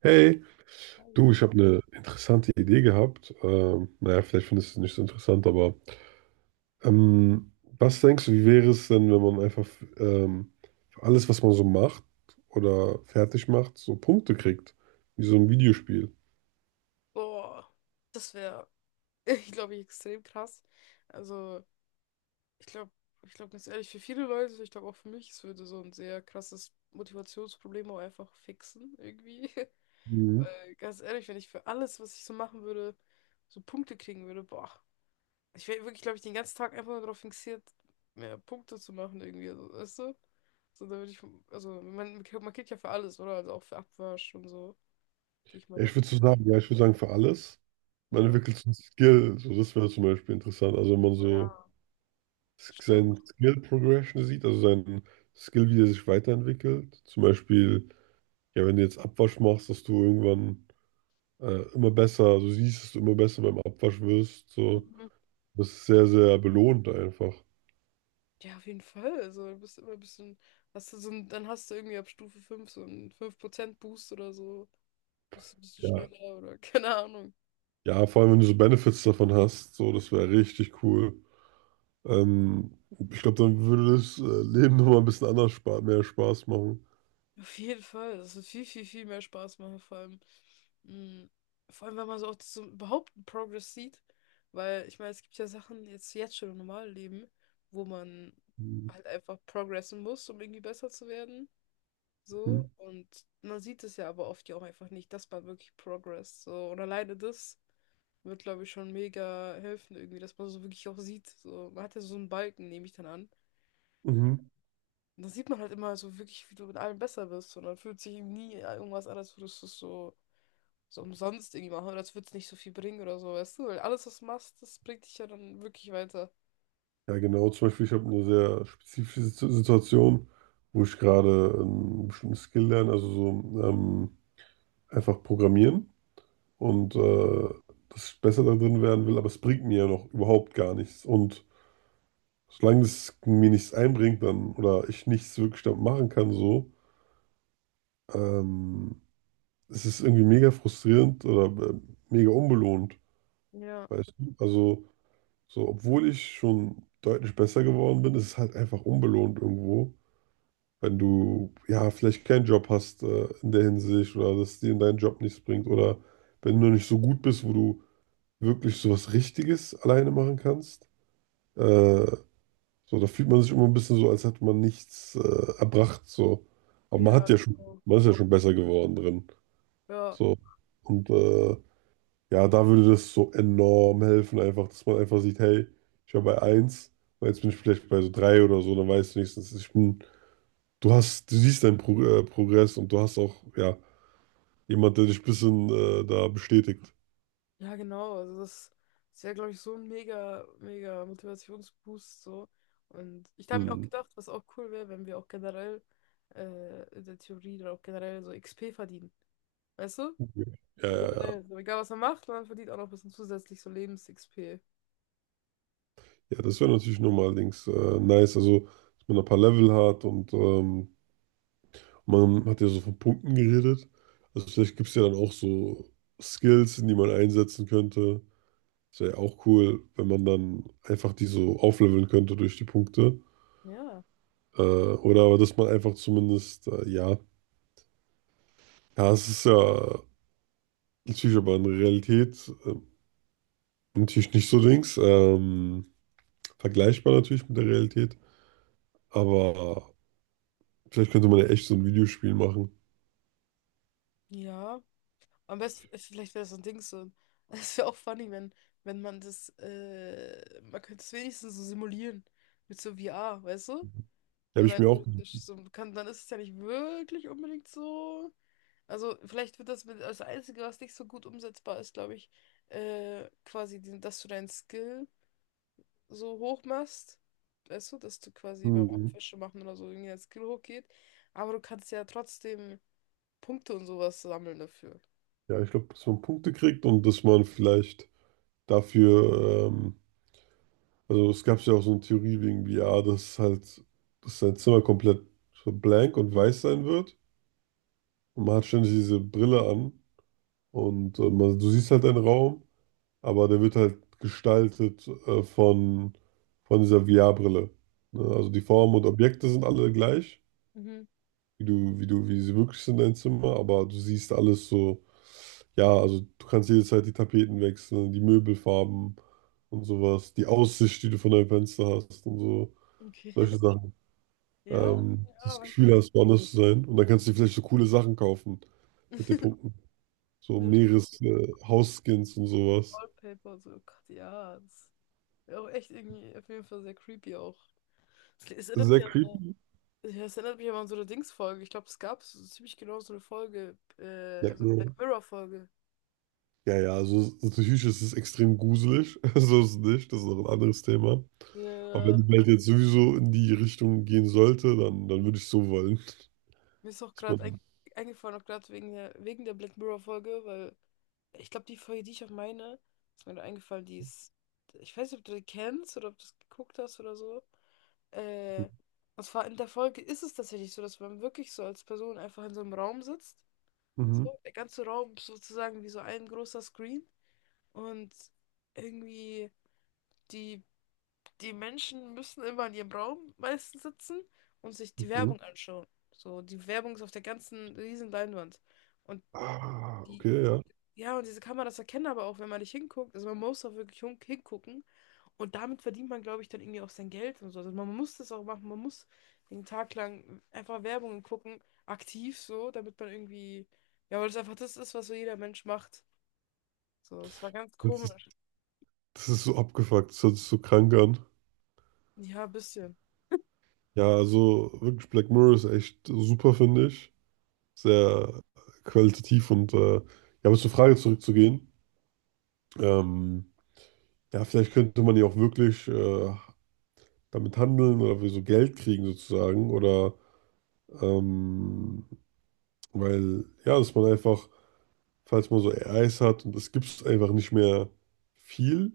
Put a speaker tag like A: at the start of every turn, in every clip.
A: Hey, du, ich habe eine interessante Idee gehabt. Naja, vielleicht findest du es nicht so interessant, aber ähm, was denkst du, wie wäre es denn, wenn man einfach ähm, für alles, was man so macht oder fertig macht, so Punkte kriegt, wie so ein Videospiel?
B: Boah, das wäre, ich glaube, extrem krass. Also, ich glaube, ich glaube ganz ehrlich, für viele Leute, ich glaube auch für mich, es würde so ein sehr krasses Motivationsproblem auch einfach fixen, irgendwie.
A: Mhm.
B: Weil, ganz ehrlich, wenn ich für alles, was ich so machen würde, so Punkte kriegen würde, boah. Ich wäre wirklich, glaube ich, den ganzen Tag einfach nur darauf fixiert, mehr Punkte zu machen, irgendwie, also, weißt du? So, da würde ich, also, man kriegt ja für alles, oder? Also auch für Abwasch und so, gehe ich mal
A: Ich
B: davon.
A: würde so sagen, ja, ich würde sagen, für alles. Man
B: Ja.
A: entwickelt so ein Skill, so das wäre zum Beispiel interessant. Also wenn man
B: Ja,
A: so
B: stimmt.
A: seinen Skill Progression sieht, also seinen Skill, wie der sich weiterentwickelt. Zum Beispiel, ja, wenn du jetzt Abwasch machst, dass du irgendwann immer besser, du siehst es immer besser beim Abwasch wirst. So.
B: Mhm.
A: Das ist sehr, sehr belohnt einfach.
B: Ja, auf jeden Fall. Also, du bist immer ein bisschen. Hast du so ein, dann hast du irgendwie ab Stufe 5 so einen 5% Boost oder so. Bist ein bisschen
A: Ja,
B: schneller oder keine Ahnung.
A: ja, vor allem, wenn du so Benefits davon hast, so, das wäre richtig cool. Ähm, Ich glaube, dann würde das Leben nochmal ein bisschen anders spa mehr Spaß machen.
B: Auf jeden Fall. Das wird viel, viel, viel mehr Spaß machen, vor allem. mm, Vor allem, wenn man so auch so überhaupt einen Progress sieht. Weil, ich meine, es gibt ja Sachen jetzt, jetzt schon im normalen Leben, wo man
A: Mhm.
B: halt einfach progressen muss, um irgendwie besser zu werden. So, und man sieht es ja aber oft ja auch einfach nicht. Das war wirklich Progress. So, und alleine das wird, glaube ich, schon mega helfen, irgendwie, dass man so wirklich auch sieht. So, man hat ja so einen Balken, nehme ich dann an.
A: Mhm.
B: Und dann sieht man halt immer so wirklich, wie du mit allem besser bist. Und dann fühlt sich eben nie irgendwas an, als würdest du es so, so umsonst irgendwie machen. Oder als würde es nicht so viel bringen oder so, weißt du? Weil alles, was du machst, das bringt dich ja dann wirklich weiter.
A: Ja, genau. Zum Beispiel, ich habe eine sehr spezifische Situation, wo ich gerade einen bestimmten Skill lerne, also so einfach programmieren. Und dass ich besser da drin werden will, aber es bringt mir ja noch überhaupt gar nichts. Und solange es mir nichts einbringt dann oder ich nichts wirklich damit machen kann, so, ähm, es ist irgendwie mega frustrierend oder mega unbelohnt,
B: Ja,
A: weißt du? Also, so, obwohl ich schon deutlich besser geworden bin, ist es halt einfach unbelohnt irgendwo. Wenn du ja vielleicht keinen Job hast in der Hinsicht oder dass dir dein Job nichts bringt oder wenn du noch nicht so gut bist, wo du wirklich so was Richtiges alleine machen kannst. Äh, so, da fühlt man sich immer ein bisschen so, als hätte man nichts erbracht. So. Aber man hat
B: ja,
A: ja schon,
B: genau.
A: man ist ja schon besser geworden drin.
B: Ja.
A: So. Und ja, da würde das so enorm helfen, einfach, dass man einfach sieht, hey, ich war bei eins, und jetzt bin ich vielleicht bei so 3 oder so, dann weißt du wenigstens, ich bin, du hast, du siehst deinen Progress und du hast auch, ja, jemand, der dich ein bisschen da bestätigt.
B: Ja, genau. Also das ist ja, glaube ich, so ein mega, mega Motivationsboost so. Und ich habe mir auch
A: Hm.
B: gedacht, was auch cool wäre, wenn wir auch generell in der Theorie oder auch generell so XP verdienen. Weißt du?
A: Ja, ja,
B: So
A: ja.
B: generell, so egal was man macht, man verdient auch noch ein bisschen zusätzlich so Lebens-XP.
A: Ja, das wäre natürlich nochmal links nice, also dass man ein paar Level hat und man hat ja so von Punkten geredet. Also vielleicht gibt es ja dann auch so Skills, die man einsetzen könnte. Das wäre ja auch cool, wenn man dann einfach die so aufleveln könnte durch die Punkte.
B: Ja.
A: Oder aber dass man einfach zumindest, ja, ja, es ist ja natürlich aber in der Realität natürlich nicht so links. Vergleichbar natürlich mit der Realität, aber vielleicht könnte man ja echt so ein Videospiel machen.
B: Ja. Am besten, vielleicht wäre das so ein Ding so. Es wäre auch funny, wenn, wenn man das, man könnte es wenigstens so simulieren. Mit so VR, weißt du?
A: Ja,
B: So
A: Habe ich
B: rein
A: mir auch.
B: theoretisch. So kann, dann ist es ja nicht wirklich unbedingt so. Also vielleicht wird das mit das Einzige, was nicht so gut umsetzbar ist, glaube ich, quasi, diesen- dass du deinen Skill so hoch machst. Weißt du, dass du quasi beim
A: Hm.
B: Fische machen oder so irgendwie dein Skill hochgeht. Aber du kannst ja trotzdem Punkte und sowas sammeln dafür.
A: Ja, ich glaube, dass man Punkte kriegt und dass man vielleicht dafür, also es gab ja auch so eine Theorie wegen VR, dass halt, dass sein Zimmer komplett so blank und weiß sein wird. Und man hat ständig diese Brille an und man, du siehst halt einen Raum, aber der wird halt gestaltet von dieser VR-Brille. Ne? Also die Formen und Objekte sind alle gleich,
B: Mhm.
A: wie du, wie sie wirklich sind, dein Zimmer, aber du siehst alles so, ja, also du kannst jederzeit die Tapeten wechseln, die Möbelfarben und sowas, die Aussicht, die du von deinem Fenster hast und so,
B: Okay.
A: solche Sachen.
B: Ja, ja,
A: Das
B: weiß ich
A: Gefühl
B: nicht.
A: hast, woanders zu sein. Und dann kannst du dir vielleicht so coole Sachen kaufen mit den Punkten. So
B: Mit
A: Meeres, Hausskins und sowas.
B: Wallpaper und so, oh Gott, ja. Das wäre auch echt irgendwie auf jeden Fall sehr creepy auch. Es erinnert
A: Sehr
B: mich an so
A: creepy.
B: Ja, das erinnert mich aber an so eine Dings-Folge. Ich glaube, es gab so ziemlich genau so eine Folge,
A: Merkt
B: so eine
A: man.
B: Black Mirror-Folge.
A: Ja, ja, also natürlich ist es extrem gruselig. So ist es nicht. Das ist noch ein anderes Thema. Aber wenn
B: Ja,
A: die Welt jetzt sowieso in die Richtung gehen sollte, dann, dann würde ich so wollen.
B: mir ist auch
A: Dass
B: gerade ein
A: man.
B: eingefallen, auch gerade wegen der Black Mirror-Folge, weil ich glaube, die Folge, die ich auch meine, ist mir da eingefallen, die ist, ich weiß nicht, ob du die kennst oder ob du es geguckt hast oder so. Äh, und zwar in der Folge ist es tatsächlich so, dass man wirklich so als Person einfach in so einem Raum sitzt. So,
A: Mhm.
B: der ganze Raum ist sozusagen wie so ein großer Screen. Und irgendwie die die Menschen müssen immer in ihrem Raum meistens sitzen und sich die
A: Okay.
B: Werbung anschauen. So, die Werbung ist auf der ganzen riesen Leinwand. Und
A: Ah,
B: die,
A: okay, ja.
B: ja, und diese Kameras erkennen aber auch, wenn man nicht hinguckt. Also man muss auch wirklich hin- hingucken. Und damit verdient man, glaube ich, dann irgendwie auch sein Geld und so. Also man muss das auch machen. Man muss den Tag lang einfach Werbung gucken, aktiv so, damit man irgendwie, ja, weil das einfach das ist, was so jeder Mensch macht. So, es war ganz
A: Das ist,
B: komisch.
A: das ist so abgefuckt. Das hört sich so krank an.
B: Ja, ein bisschen.
A: Ja, also wirklich Black Mirror ist echt super, finde ich. Sehr qualitativ und ja, aber zur Frage zurückzugehen. Ähm, ja, vielleicht könnte man ja auch wirklich damit handeln oder für so Geld kriegen sozusagen. Oder ähm, weil, ja, dass man einfach, falls man so AIs hat und es gibt einfach nicht mehr viel,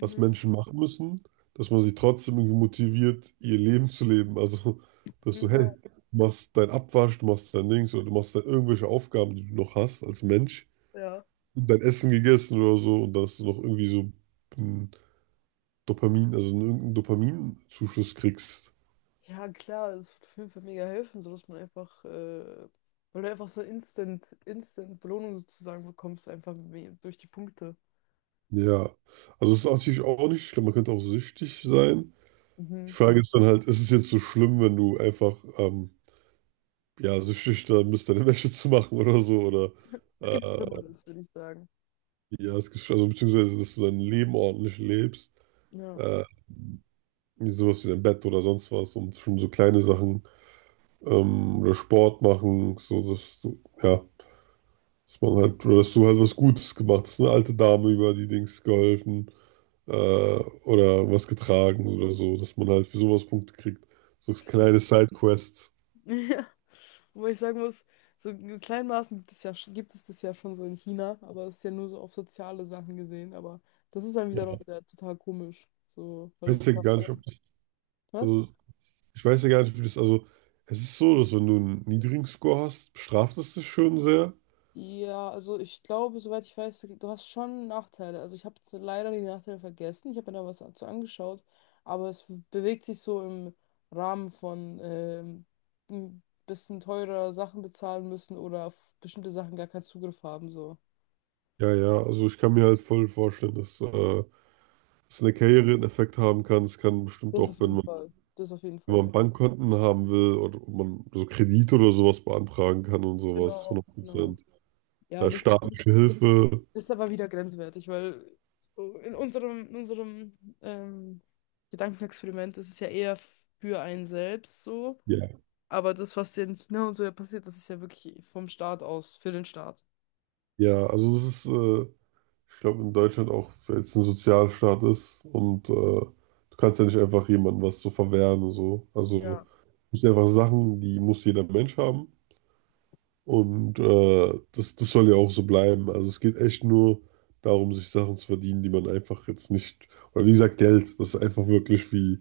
A: was Menschen machen müssen, dass man sie trotzdem irgendwie motiviert, ihr Leben zu leben. Also, dass du,
B: Ja,
A: hey, du machst dein Abwasch, du machst dein Dings oder du machst dann irgendwelche Aufgaben, die du noch hast als Mensch
B: ja.
A: und dein Essen gegessen oder so und dass du noch irgendwie so ein Dopamin, also einen- irgendeinen Dopaminzuschuss kriegst.
B: Ja, klar, es wird auf jeden Fall mega helfen, sodass man einfach, weil du einfach so instant Belohnung sozusagen bekommst, einfach me- durch die Punkte.
A: Ja, also es ist natürlich auch nicht schlimm, man könnte auch süchtig sein. Die
B: Mhm.
A: Frage ist dann halt, ist es jetzt so schlimm, wenn du einfach ja, süchtig dann bist, deine Wäsche zu machen oder so, oder
B: Es gibt
A: äh,
B: Schlimmeres, würde ich sagen.
A: ja, es gibt, also beziehungsweise, dass du dein Leben ordentlich lebst,
B: Ja.
A: äh, wie sowas wie dein Bett oder sonst was und schon so kleine Sachen oder Sport machen, so dass du, ja, dass man halt, oder dass du halt was Gutes gemacht hast, eine alte Dame über die Dings geholfen. äh, oder was getragen oder so, dass man halt für sowas Punkte kriegt. So kleine Sidequests.
B: Ja. Wobei ich sagen muss, so in kleinen Maßen gibt es ja, gibt es das ja schon so in China, aber es ist ja nur so auf soziale Sachen gesehen, aber das ist dann wiederum
A: Ja.
B: wieder total komisch. So,
A: Ich
B: weil das
A: weiß ja
B: ist auch
A: gar nicht,
B: eher.
A: ob, das,
B: Was?
A: also ich weiß ja gar nicht, wie das, also es ist so, dass wenn du einen niedrigen Score hast, bestraft es dich schon sehr.
B: Ja, also ich glaube, soweit ich weiß, du hast schon Nachteile. Also ich habe jetzt leider die Nachteile vergessen. Ich habe mir da was dazu angeschaut, aber es bewegt sich so im Rahmen von ein bisschen teurer Sachen bezahlen müssen oder auf bestimmte Sachen gar keinen Zugriff haben. So.
A: Ja, ja, also ich kann mir halt voll vorstellen, dass es in Karriere einen Effekt haben kann. Es kann bestimmt
B: Das
A: auch,
B: auf
A: wenn
B: jeden
A: man,
B: Fall. Das auf jeden
A: wenn
B: Fall, ja.
A: man Bankkonten haben will oder ob man so Kredite oder sowas beantragen kann und sowas,
B: Genau, genau.
A: 100%.
B: Ja,
A: Ja,
B: und das, das
A: staatliche Hilfe.
B: ist aber wieder grenzwertig, weil so in unserem Gedankenexperiment ist es ja eher für einen selbst so.
A: Ja,
B: Aber das, was jetzt ne und so ja passiert, das ist ja wirklich vom Staat aus, für den Staat.
A: ja, also es ist, ich glaube, in Deutschland auch, weil es ein Sozialstaat ist und du kannst ja nicht einfach jemandem was so verwehren und so. Also
B: Ja.
A: es sind einfach Sachen, die muss jeder Mensch haben und das soll ja auch so bleiben. Also es geht echt nur darum, sich Sachen zu verdienen, die man einfach jetzt nicht, oder wie gesagt, Geld, das ist einfach wirklich wie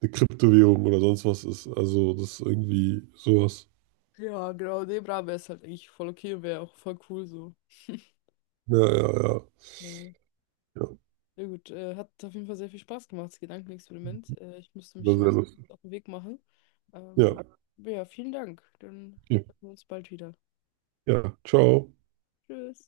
A: eine Kryptowährung oder sonst was ist. Also das ist irgendwie sowas.
B: Ja, genau, nee, bra, wäre es halt eigentlich voll okay und wäre auch voll cool so.
A: Ja, ja, ja,
B: Ja,
A: ja.
B: ja gut, hat auf jeden Fall sehr viel Spaß gemacht, das Gedankenexperiment. Ich müsste mich
A: Sehr,
B: lang
A: lustig.
B: auf den Weg machen. Ähm,
A: Ja,
B: ja, vielen Dank. Dann
A: okay.
B: sehen wir uns bald wieder.
A: Ja, ciao.
B: Tschüss.